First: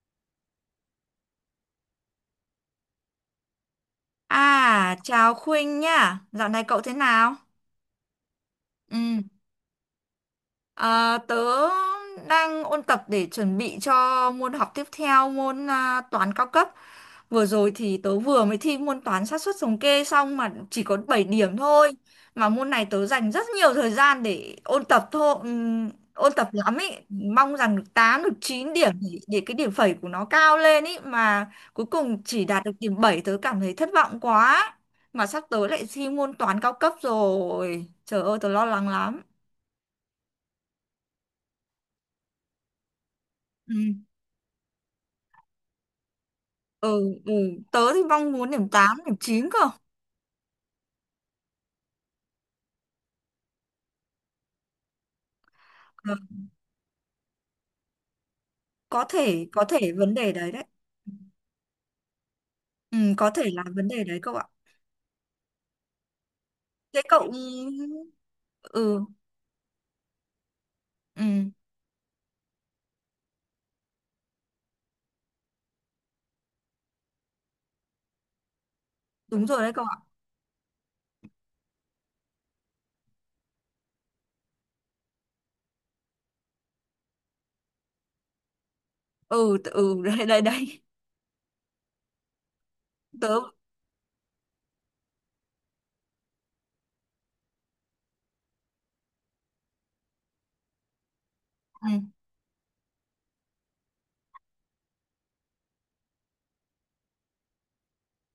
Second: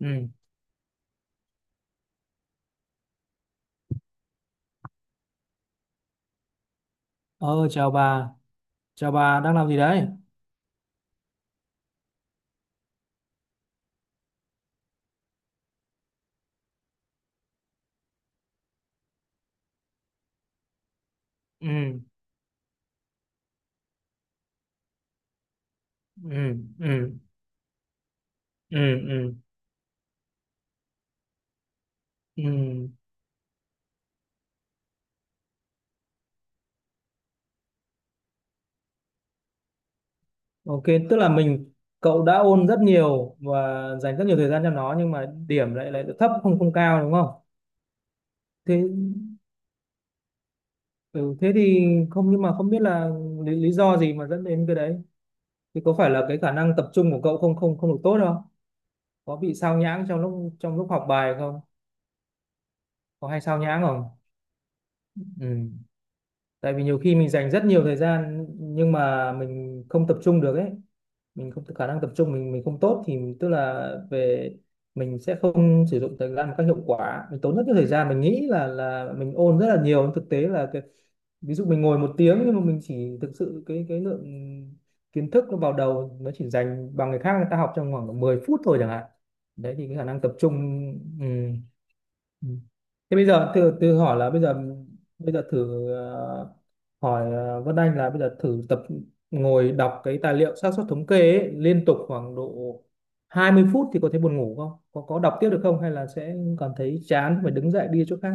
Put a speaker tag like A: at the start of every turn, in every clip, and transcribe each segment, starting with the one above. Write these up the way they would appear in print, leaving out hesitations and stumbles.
A: Ừ.
B: À, chào Khuynh nhá. Dạo này cậu thế nào?
A: Ờ, chào
B: Ừ.
A: bà đang làm gì đấy?
B: À, tớ đang ôn tập để chuẩn bị cho môn học tiếp theo môn toán cao cấp. Vừa rồi thì tớ vừa mới thi môn toán xác suất thống kê xong mà chỉ có 7 điểm thôi.
A: Ừ.
B: Mà môn này tớ dành rất nhiều thời gian để ôn tập thôi, ôn tập
A: Ừ.
B: lắm ý.
A: Ừ.
B: Mong rằng được 8 được chín
A: Ừ.
B: điểm để,
A: Ừ.
B: để cái điểm phẩy của nó cao lên ý. Mà cuối cùng chỉ đạt được
A: Ừ.
B: điểm 7 tớ cảm thấy thất vọng quá. Mà sắp tới lại thi môn toán cao cấp rồi. Trời ơi tớ lo lắng lắm.
A: OK, tức là cậu đã ôn rất nhiều
B: Ừ.
A: và dành rất nhiều thời gian cho nó nhưng mà điểm lại lại thấp, không không
B: Ừ.
A: cao đúng không?
B: Ừ. Tớ thì mong muốn điểm
A: Thế.
B: 8 điểm 9 cơ.
A: Ừ, thế thì không, nhưng mà không biết là lý do gì mà dẫn đến cái đấy thì có phải
B: Ờ,
A: là cái khả năng tập trung của cậu không không không được tốt không?
B: có
A: Có
B: thể
A: bị
B: có
A: sao
B: thể
A: nhãng
B: vấn
A: trong
B: đề đấy
A: lúc
B: đấy.
A: trong lúc học bài không?
B: Ừ,
A: Có
B: có
A: hay
B: thể
A: sao
B: là
A: nhãng
B: vấn đề
A: không?
B: đấy cậu ạ.
A: Ừ, tại vì nhiều
B: Thế
A: khi mình
B: cậu.
A: dành rất nhiều thời gian nhưng
B: Ừ.
A: mà mình không tập trung được ấy.
B: Ừ.
A: Mình không, khả năng tập trung mình không tốt thì tức là về mình sẽ không sử dụng thời gian một cách hiệu quả. Mình tốn rất nhiều thời gian, mình nghĩ là mình
B: Đúng
A: ôn
B: rồi
A: rất
B: đấy
A: là
B: cậu ạ.
A: nhiều nhưng thực tế là cái, ví dụ mình ngồi một tiếng nhưng mà mình chỉ thực sự cái lượng kiến thức nó vào đầu nó chỉ dành bằng người khác, người ta học trong khoảng 10 phút thôi chẳng hạn.
B: Ừ
A: Đấy thì cái
B: ừ
A: khả năng
B: đấy
A: tập
B: đấy
A: trung.
B: đấy.
A: Ừ. Ừ. Thế bây
B: Tớ.
A: giờ từ từ hỏi là bây giờ, thử hỏi Vân Anh là bây giờ thử tập ngồi đọc cái tài liệu xác suất thống kê ấy, liên
B: Ừ.
A: tục khoảng độ 20 phút thì có thấy buồn ngủ không? Có đọc tiếp được không hay là sẽ cảm thấy chán phải đứng dậy đi chỗ khác?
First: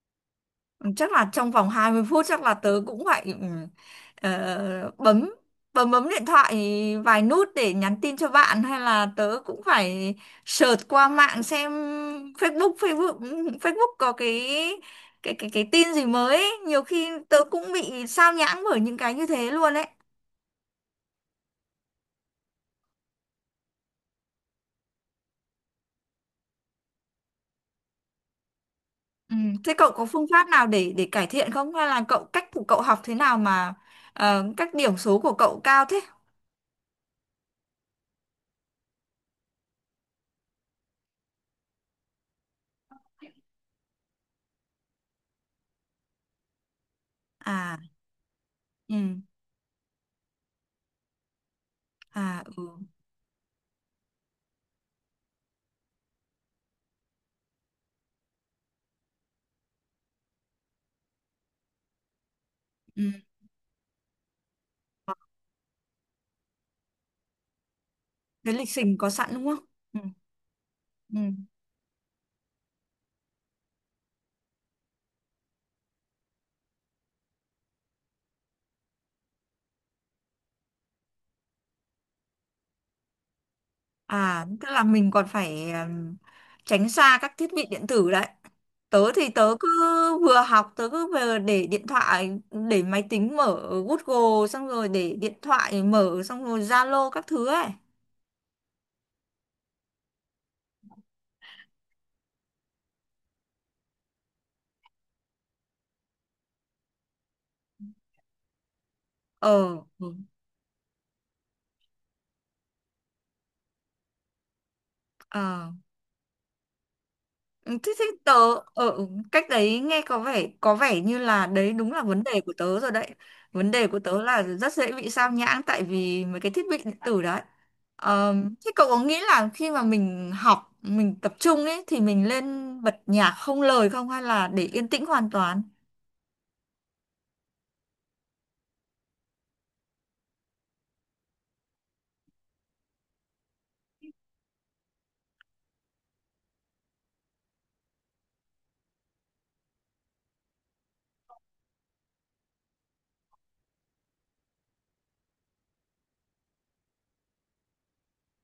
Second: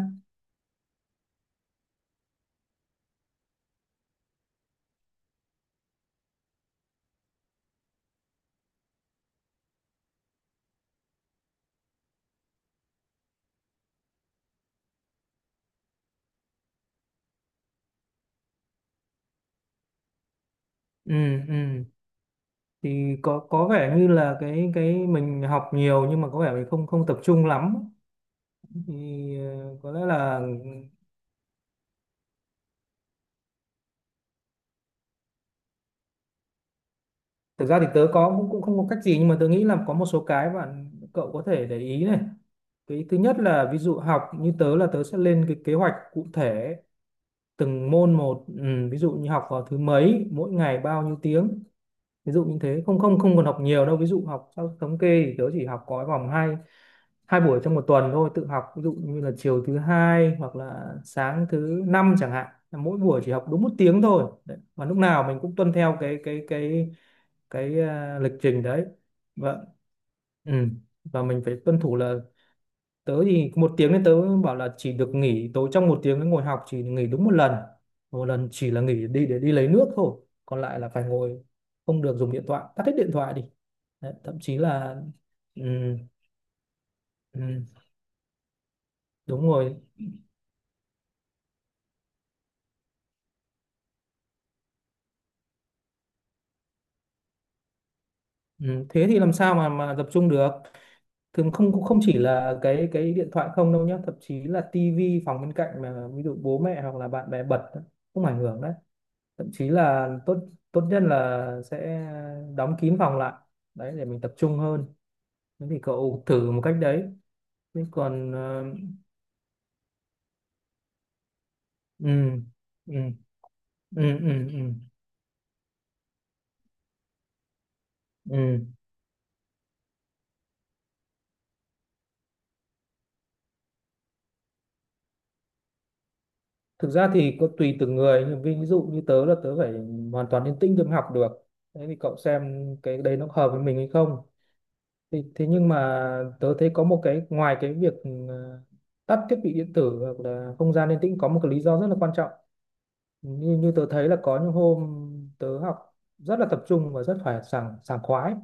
B: Chắc là trong vòng 20 phút chắc là tớ cũng phải bấm bấm bấm điện thoại vài nút để nhắn tin cho bạn hay là tớ cũng phải search qua mạng xem Facebook Facebook Facebook có cái tin gì mới ấy. Nhiều khi tớ cũng bị sao nhãng bởi những cái như thế luôn ấy.
A: Ừ. Ừ, thì có vẻ như là cái mình học nhiều nhưng mà có vẻ mình không không tập trung lắm,
B: Ừ.
A: thì
B: Thế cậu
A: có
B: có
A: lẽ
B: phương
A: là
B: pháp nào để cải thiện không? Hay là cách của cậu học thế nào mà các điểm số của cậu cao thế?
A: thực ra thì tớ có cũng cũng không có cách gì nhưng mà tớ nghĩ là có một số cái bạn cậu có thể để ý này. Cái thứ nhất là ví dụ học như tớ là tớ sẽ lên cái kế hoạch cụ thể
B: À.
A: từng môn một. Ừ, ví dụ
B: Ừ.
A: như học vào thứ mấy, mỗi ngày bao nhiêu tiếng, ví
B: À.
A: dụ như
B: Ừ.
A: thế, không không không còn học nhiều đâu. Ví dụ học theo thống kê thì tớ chỉ học có vòng hai, hai buổi trong một tuần thôi tự học, ví dụ như là chiều thứ hai hoặc là sáng thứ năm chẳng hạn, là mỗi
B: Ừ.
A: buổi chỉ học đúng một tiếng thôi. Đấy. Và lúc nào mình cũng tuân theo cái lịch
B: Cái
A: trình
B: lịch
A: đấy.
B: trình có sẵn đúng
A: Vâng.
B: không? Ừ.
A: Ừ,
B: Ừ.
A: và mình phải tuân thủ là tớ thì một tiếng nên tớ bảo là chỉ được nghỉ tối trong một tiếng, cái ngồi học chỉ nghỉ đúng một lần, một lần chỉ là nghỉ đi để đi lấy nước thôi, còn lại là phải ngồi, không được dùng điện thoại, tắt hết điện thoại đi. Đấy, thậm
B: À,
A: chí
B: tức là
A: là.
B: mình còn
A: Ừ.
B: phải tránh xa các
A: Ừ,
B: thiết bị điện tử đấy. Tớ thì
A: đúng
B: tớ cứ
A: rồi.
B: vừa học, tớ cứ vừa để điện thoại, để máy tính mở Google, xong rồi để điện thoại mở, xong rồi Zalo các thứ ấy.
A: Ừ, thế thì làm sao mà tập trung được. Thường không, cũng không chỉ là cái điện thoại không đâu nhá, thậm chí là tivi phòng bên cạnh mà ví dụ bố mẹ hoặc là bạn bè bật đó, cũng ảnh hưởng đấy. Thậm chí
B: Ờ.
A: là
B: Ừ.
A: tốt tốt nhất là sẽ đóng kín phòng lại, đấy để mình tập trung hơn. Thế
B: Ờ.
A: thì cậu thử một cách đấy,
B: Ừ,
A: chứ
B: thế thì
A: còn
B: tớ ở cách đấy nghe có vẻ như là đấy đúng là vấn
A: ừ.
B: đề của tớ rồi
A: Ừ.
B: đấy. Vấn đề của
A: Ừ.
B: tớ là
A: Ừ.
B: rất
A: Ừ.
B: dễ bị sao nhãng tại vì mấy cái thiết bị điện tử đấy.
A: Ừ.
B: Thế cậu có nghĩ là khi mà mình học, mình tập trung ấy thì mình lên bật nhạc không lời không hay là để yên tĩnh hoàn toàn?
A: Thực ra thì có tùy từng người nhưng ví dụ như tớ là tớ phải hoàn toàn yên tĩnh tớ mới học được. Thế thì cậu xem cái đấy nó hợp với mình hay không, thì thế thế nhưng mà tớ thấy có một cái ngoài cái việc ờ, tắt thiết bị điện tử hoặc là không gian yên tĩnh, có một cái lý do rất là quan trọng, như như tớ thấy là có những hôm tớ học rất là tập trung và rất phải sảng sảng khoái.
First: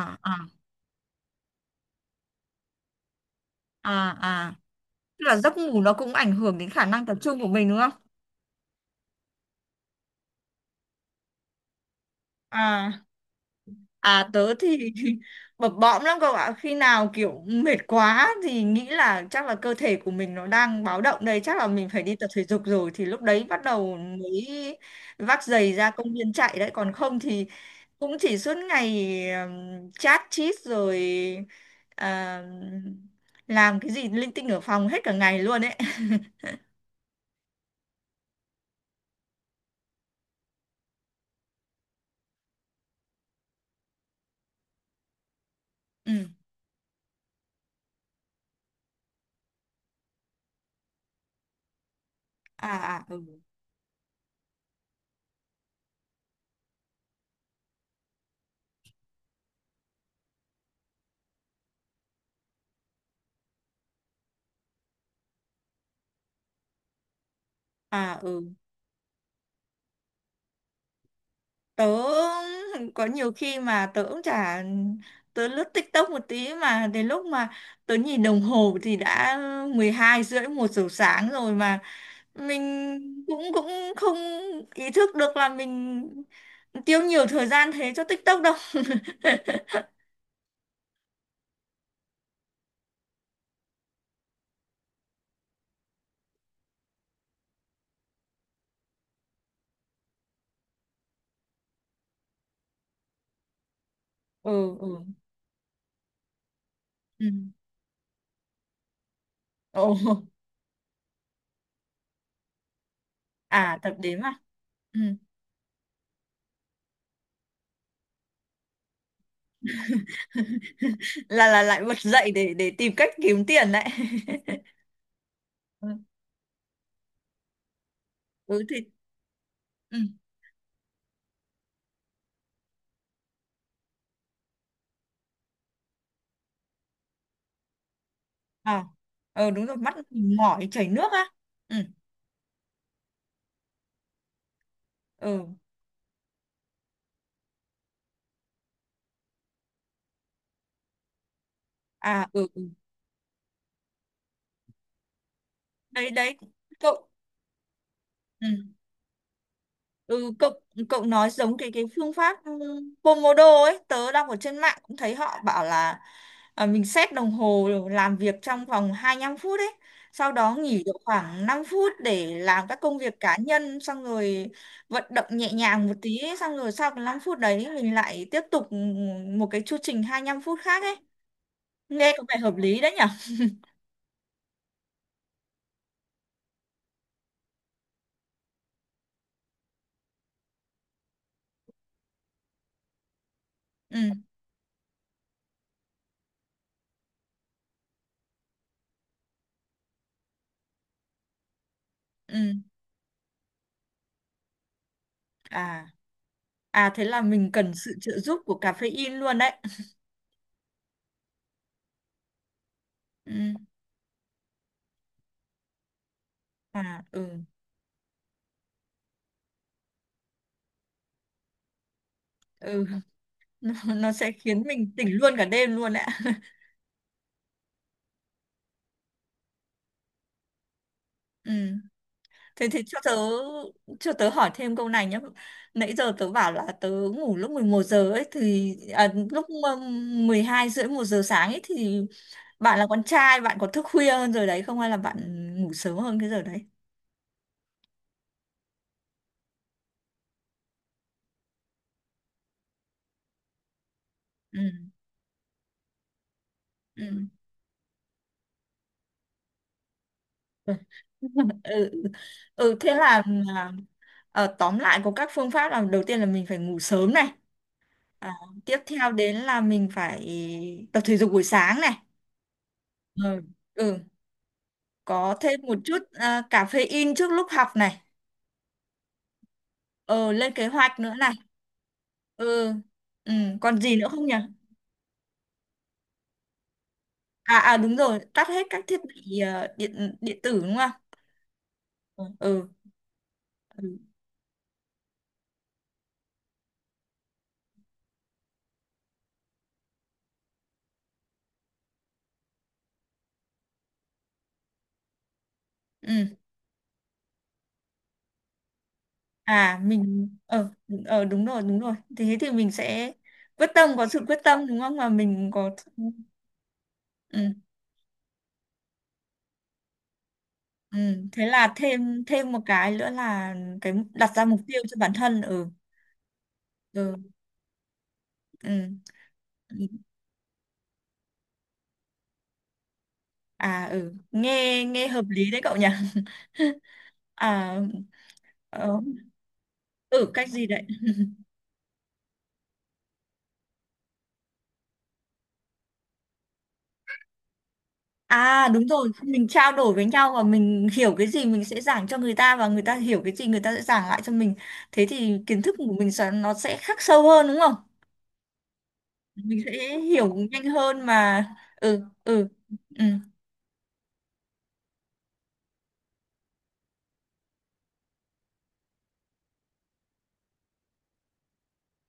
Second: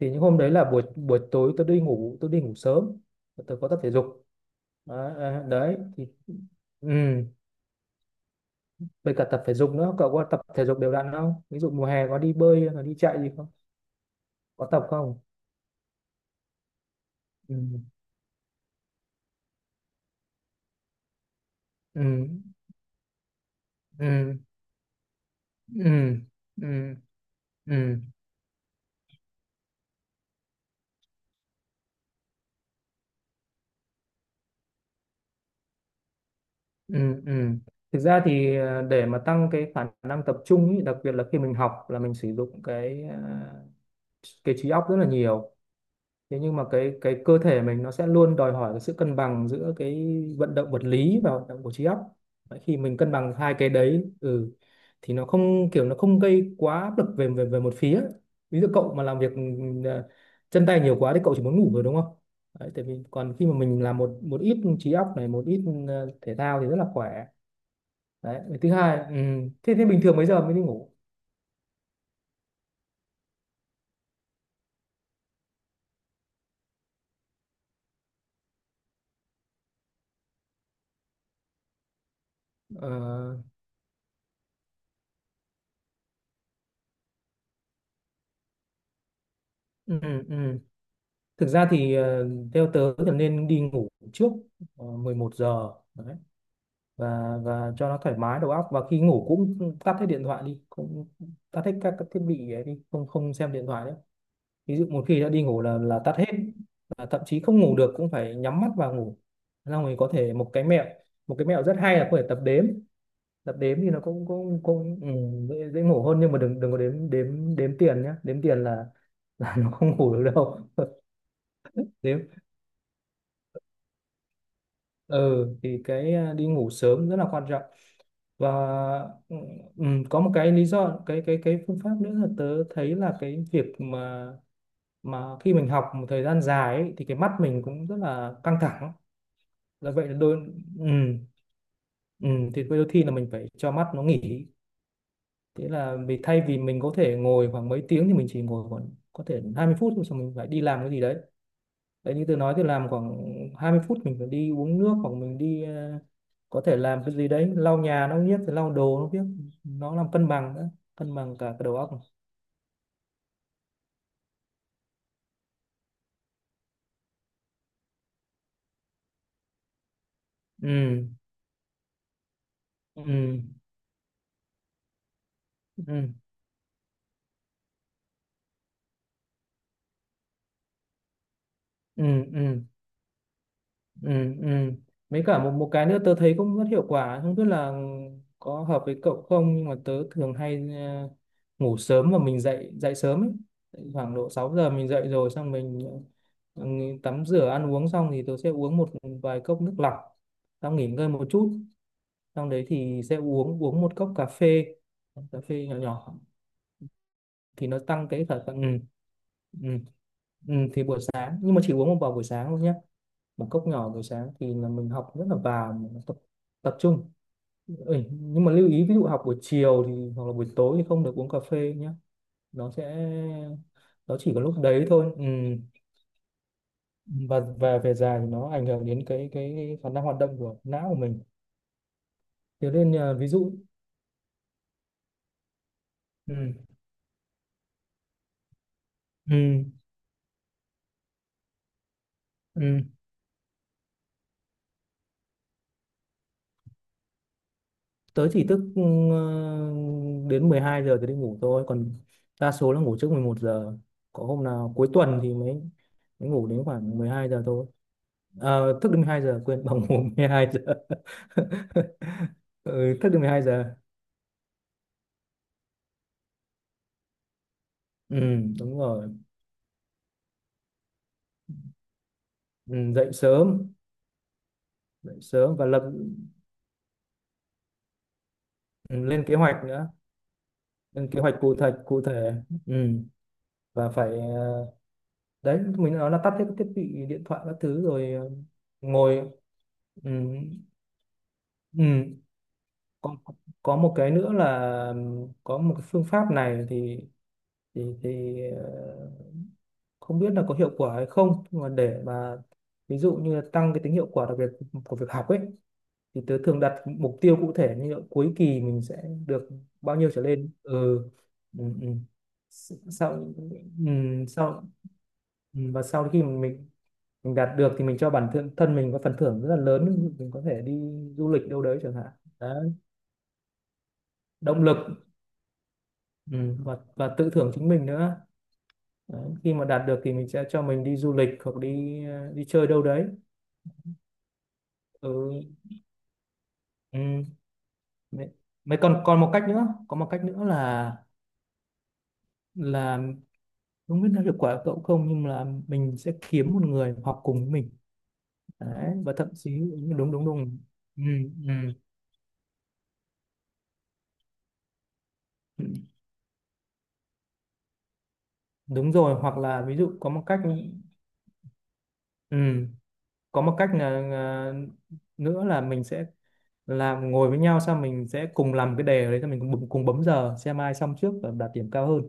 A: Thì những
B: à
A: hôm đấy là buổi buổi tối, tôi đi ngủ sớm và tôi có tập thể dục.
B: à à,
A: Đấy.
B: tức là
A: à,
B: giấc
A: đấy
B: ngủ nó
A: thì.
B: cũng ảnh hưởng đến khả
A: Ừ,
B: năng tập trung của mình đúng không?
A: với cả tập thể dục nữa, cậu có tập thể dục đều đặn không? Ví dụ mùa hè có đi bơi hay là đi
B: À
A: chạy gì không?
B: À tớ
A: Có tập
B: thì
A: không?
B: bập bõm lắm cậu ạ. Khi nào kiểu
A: Ừ.
B: mệt quá thì nghĩ là chắc là cơ thể của mình nó đang báo động đây. Chắc là mình phải đi tập
A: Ừ.
B: thể dục rồi. Thì lúc đấy bắt đầu
A: Ừ.
B: mới vác giày ra công
A: Ừ.
B: viên chạy đấy. Còn
A: Ừ.
B: không thì
A: Ừ.
B: cũng chỉ suốt ngày chat chít rồi à, làm cái gì linh tinh ở phòng hết cả ngày luôn ấy.
A: Ừ. Ừ. Thực ra thì để mà tăng cái khả năng tập trung ý, đặc biệt là khi mình học là mình sử dụng cái trí óc rất là nhiều.
B: Ừ.
A: Thế nhưng mà cái cơ thể mình nó sẽ luôn đòi hỏi cái sự cân bằng giữa cái vận động vật lý và vận động của trí óc. Đấy, khi
B: À
A: mình
B: à
A: cân
B: ừ.
A: bằng hai cái đấy, ừ, thì nó không, kiểu nó không gây quá áp lực về về về một phía. Ví dụ cậu mà làm việc ờ, chân tay nhiều quá thì cậu chỉ muốn ngủ rồi đúng không. Đấy, tại vì còn khi mà mình làm một một ít trí óc này một ít thể thao thì rất là khỏe.
B: À
A: Đấy
B: ừ
A: thứ hai, ừ, thế thế bình thường mấy giờ mới đi ngủ?
B: tớ có nhiều khi mà tớ cũng chả, tớ lướt TikTok một tí mà đến lúc mà tớ nhìn đồng hồ thì đã 12 rưỡi 1 giờ sáng rồi mà mình
A: Ờ.
B: cũng cũng không ý thức được là mình tiêu nhiều thời gian thế cho TikTok đâu.
A: Ừ. Ừ. Ừ. Thực ra thì theo tớ thì nên đi ngủ trước 11 giờ. Đấy. Và cho nó thoải mái đầu óc, và khi ngủ cũng tắt hết điện thoại đi, cũng tắt hết các thiết bị ấy đi, không không xem điện thoại nữa.
B: Ừ.
A: Ví dụ
B: Ừ.
A: một khi đã đi ngủ là tắt hết. Và thậm
B: Ừ.
A: chí không ngủ được cũng phải nhắm mắt vào ngủ.
B: Ồ.
A: Xong rồi có thể một cái mẹo rất hay là có thể tập
B: À,
A: đếm thì
B: tập
A: nó
B: đếm
A: cũng
B: à?
A: cũng
B: Ừ.
A: cũng ừ, dễ ngủ hơn, nhưng mà đừng đừng có đếm đếm đếm tiền nhá, đếm tiền là nó không ngủ được đâu.
B: Là lại bật
A: Đếm.
B: dậy để tìm cách kiếm tiền đấy.
A: Ừ, thì
B: Ừ.
A: cái đi ngủ sớm rất là quan trọng và.
B: Ừ thì.
A: Ừ. Ừ,
B: Ừ.
A: có một cái lý do, cái phương pháp nữa là tớ thấy là cái việc mà khi mình học một thời gian dài ấy, thì cái mắt mình cũng rất là căng
B: À,
A: thẳng.
B: đúng rồi,
A: Là
B: mắt
A: vậy, là
B: mình
A: đôi.
B: mỏi
A: Ừ.
B: chảy nước á. Ừ.
A: Ừ, thì đôi khi là mình phải cho mắt nó nghỉ.
B: Ừ.
A: Thế là vì thay vì mình có thể ngồi khoảng mấy tiếng thì mình chỉ ngồi khoảng có thể 20 phút thôi, xong mình phải đi làm cái gì đấy. Đấy, như
B: À.
A: tôi
B: Ừ.
A: nói
B: Ừ.
A: thì làm khoảng 20 phút mình phải đi uống nước hoặc mình đi
B: Đấy đấy
A: có thể làm
B: cậu.
A: cái gì đấy, lau nhà nó biết,
B: Ừ.
A: lau đồ nó biết, nó làm cân
B: Ừ, cậu
A: bằng nữa,
B: cậu
A: cân
B: nói
A: bằng cả
B: giống
A: cái
B: cái
A: đầu
B: cái
A: óc.
B: phương pháp Pomodoro ấy. Tớ đọc ở trên mạng cũng thấy họ bảo là mình set đồng hồ làm việc trong vòng 25 phút ấy, sau đó nghỉ được
A: Ừ.
B: khoảng 5 phút để làm các công việc cá
A: Ừ.
B: nhân xong rồi vận động nhẹ
A: Ừ.
B: nhàng một
A: Ừ.
B: tí ấy. Xong rồi sau cái 5 phút đấy mình lại tiếp tục một cái chu trình 25 phút khác ấy.
A: Ừ.
B: Nghe có vẻ hợp
A: Ừ.
B: lý đấy nhở.
A: Ừ. Ừ. Mấy cả một một cái nữa tớ thấy cũng rất hiệu quả, không biết là có hợp với cậu không, nhưng mà tớ thường hay ngủ sớm và mình dậy dậy sớm ấy. Dậy
B: Ừ.
A: khoảng độ 6 giờ mình dậy rồi, xong mình ừ, tắm rửa ăn uống xong thì tớ sẽ uống một vài cốc nước lọc, xong nghỉ ngơi một chút,
B: Ừ.
A: xong đấy thì sẽ uống uống một cốc cà phê, cà phê nhỏ
B: À.
A: nhỏ.
B: À, thế là mình
A: Thì
B: cần
A: nó
B: sự
A: tăng
B: trợ
A: cái
B: giúp
A: thở. Ừ.
B: của caffeine luôn đấy.
A: Ừ. Ừ, thì buổi sáng nhưng mà chỉ uống một vào buổi sáng thôi nhé, một
B: Ừ.
A: cốc nhỏ buổi sáng thì là mình học rất là vào, mình tập tập
B: À.
A: trung.
B: Ừ.
A: Ừ, nhưng mà lưu ý ví dụ học buổi chiều thì hoặc là buổi tối thì không được uống cà phê nhé, nó sẽ,
B: Ừ. Nó
A: nó chỉ
B: sẽ
A: có lúc
B: khiến
A: đấy
B: mình tỉnh
A: thôi. Ừ.
B: luôn cả đêm luôn đấy ạ.
A: và về dài thì nó ảnh hưởng đến cái khả năng hoạt động của não của mình,
B: Ừ, thế
A: thế
B: thì
A: nên
B: cho tớ
A: ví dụ.
B: cho tớ hỏi thêm câu này nhé. Nãy giờ tớ
A: Ừ.
B: bảo là tớ ngủ lúc 11 giờ ấy thì lúc
A: Ừ.
B: mà 12 rưỡi 1 giờ sáng ấy thì bạn
A: Ừ.
B: là con trai bạn có thức khuya hơn rồi đấy không hay là bạn ngủ sớm hơn cái giờ đấy?
A: Tớ chỉ thức ừ, đến 12 giờ thì đi ngủ thôi, còn đa số là ngủ trước 11 giờ, có hôm nào cuối
B: Ừ.
A: tuần thì mới mới ngủ đến khoảng mười
B: Ừ.
A: hai giờ thôi. Ờ, thức đến 12 giờ, quên, bằng ngủ 12 giờ.
B: Ừ. Ừ thế
A: Ừ, thức đến
B: là
A: mười hai
B: là,
A: giờ
B: tóm lại có các phương pháp là đầu tiên là mình phải ngủ sớm này.
A: Ừ,
B: à, Tiếp
A: đúng rồi.
B: theo đến là mình phải tập thể dục buổi sáng này.
A: Ừ, dậy
B: Ừ.
A: sớm,
B: Ừ,
A: dậy
B: có
A: sớm
B: thêm
A: và
B: một
A: lập.
B: chút caffeine trước lúc học này.
A: Ừ, lên kế hoạch nữa,
B: Ờ Lên kế hoạch
A: lên
B: nữa
A: kế
B: này.
A: hoạch cụ thể, cụ thể.
B: Ừ.
A: Ừ,
B: Ừ. Còn
A: và
B: gì nữa
A: phải
B: không nhỉ?
A: đấy mình nói là tắt hết các thiết bị điện thoại các thứ
B: Đúng
A: rồi
B: rồi, tắt hết các thiết
A: ngồi.
B: bị
A: Ừ.
B: điện điện tử đúng không?
A: Ừ.
B: Ừ. Ừ.
A: Có, có một
B: Ừ.
A: cái nữa là, ừ, có một cái phương pháp này thì, thì thì ờ, không biết là có hiệu quả hay không nhưng mà để mà ví dụ như là tăng cái tính hiệu quả đặc biệt của việc học ấy, thì
B: Ừ.
A: tớ thường đặt mục tiêu cụ thể như là cuối kỳ mình sẽ được
B: À
A: bao nhiêu trở
B: mình
A: lên.
B: ờ.
A: Ừ.
B: Đúng rồi
A: Ừ.
B: đúng
A: Ừ.
B: rồi, thế thì mình
A: S-
B: sẽ
A: sau
B: quyết tâm,
A: ừ,
B: có sự quyết
A: sau
B: tâm đúng không mà mình
A: ừ,
B: có.
A: và sau khi mình
B: Ừ.
A: đạt được thì mình cho bản thân thân mình có phần thưởng rất là lớn, mình có thể đi
B: Ừ.
A: du
B: Thế
A: lịch đâu
B: là
A: đấy chẳng hạn.
B: thêm thêm một
A: Đấy,
B: cái nữa là cái đặt ra mục
A: động lực.
B: tiêu cho bản thân. Ừ.
A: Ừ, và tự
B: Ừ.
A: thưởng chính mình nữa.
B: Ừ.
A: Đấy, khi mà đạt được thì mình sẽ cho mình đi du lịch hoặc đi đi chơi đâu đấy.
B: À ừ nghe nghe hợp
A: Ừ.
B: lý đấy cậu nhỉ.
A: Ừ.
B: À.
A: Đấy. Mấy
B: Ờ.
A: còn còn một cách nữa, có một cách
B: Ừ
A: nữa
B: cách gì đấy.
A: là không biết nó hiệu quả của cậu không nhưng là mình sẽ kiếm một người học cùng với mình.
B: À đúng
A: Đấy,
B: rồi,
A: và thậm
B: mình
A: chí
B: trao đổi với
A: đúng, đúng,
B: nhau và
A: đúng.
B: mình
A: Ừ.
B: hiểu cái gì
A: Ừ.
B: mình sẽ giảng cho người ta và người ta hiểu cái gì người ta sẽ giảng lại cho mình. Thế thì kiến
A: Ừ.
B: thức của mình nó sẽ khắc sâu hơn đúng không?
A: Đúng rồi, hoặc
B: Mình
A: là ví dụ
B: sẽ
A: có một
B: hiểu
A: cách,
B: nhanh hơn mà. Ừ
A: ừ,
B: ừ ừ.
A: có một cách là nữa là mình sẽ làm ngồi với nhau, xong mình sẽ cùng làm cái đề đấy, xong mình cùng cùng bấm giờ xem ai xong trước và đạt điểm cao hơn.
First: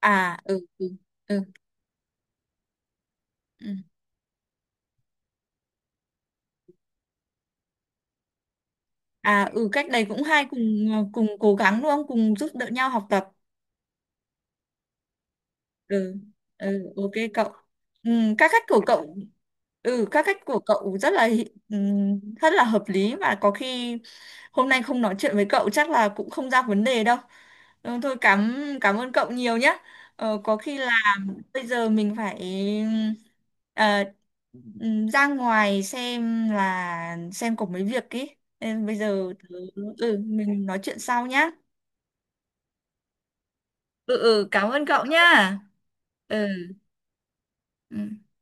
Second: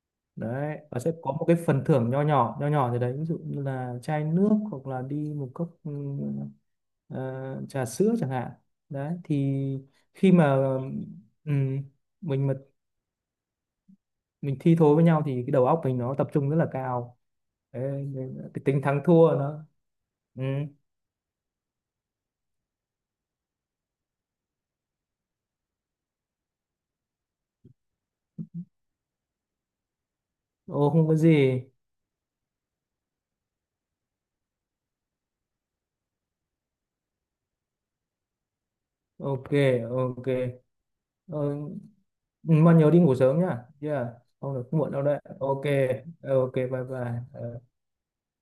B: À ừ
A: Đấy
B: ừ
A: và sẽ có
B: ừ.
A: một cái phần thưởng nho nhỏ, nho nhỏ gì đấy, ví dụ như
B: Ừ.
A: là chai nước hoặc là đi một cốc ừ, ờ, trà sữa chẳng hạn. Đấy
B: À
A: thì
B: ừ cách đấy cũng
A: khi
B: hay,
A: mà,
B: cùng cùng
A: ừ,
B: cố gắng đúng không? Cùng
A: mình
B: giúp
A: mà
B: đỡ nhau học tập.
A: mình thi thố với nhau thì cái đầu óc mình
B: Ừ.
A: nó tập trung rất là
B: Ừ. Ok
A: cao.
B: cậu.
A: Đấy,
B: Ừ,
A: nên
B: các
A: cái
B: cách của
A: tính thắng
B: cậu.
A: thua nó.
B: Ừ các cách
A: Ừ.
B: của cậu rất là rất là hợp lý và có khi hôm nay không nói chuyện với cậu chắc là cũng không ra vấn đề đâu. Ừ, thôi cảm cảm ơn cậu nhiều nhé. Có khi
A: Ồ, không có
B: là
A: gì.
B: bây giờ mình phải ờ, ừ, ra ngoài xem có mấy việc ý. Nên bây giờ
A: OK.
B: tớ- Ừ
A: OK.
B: mình nói chuyện sau
A: ờ,
B: nhá.
A: mà nhớ đi ngủ sớm nhá, yeah.
B: Ừ. Ừ
A: Không được
B: cảm ơn
A: muộn đâu
B: cậu
A: đấy.
B: nhá.
A: OK. OK. Bye
B: Ừ.
A: bye. Ờ.
B: Ừ.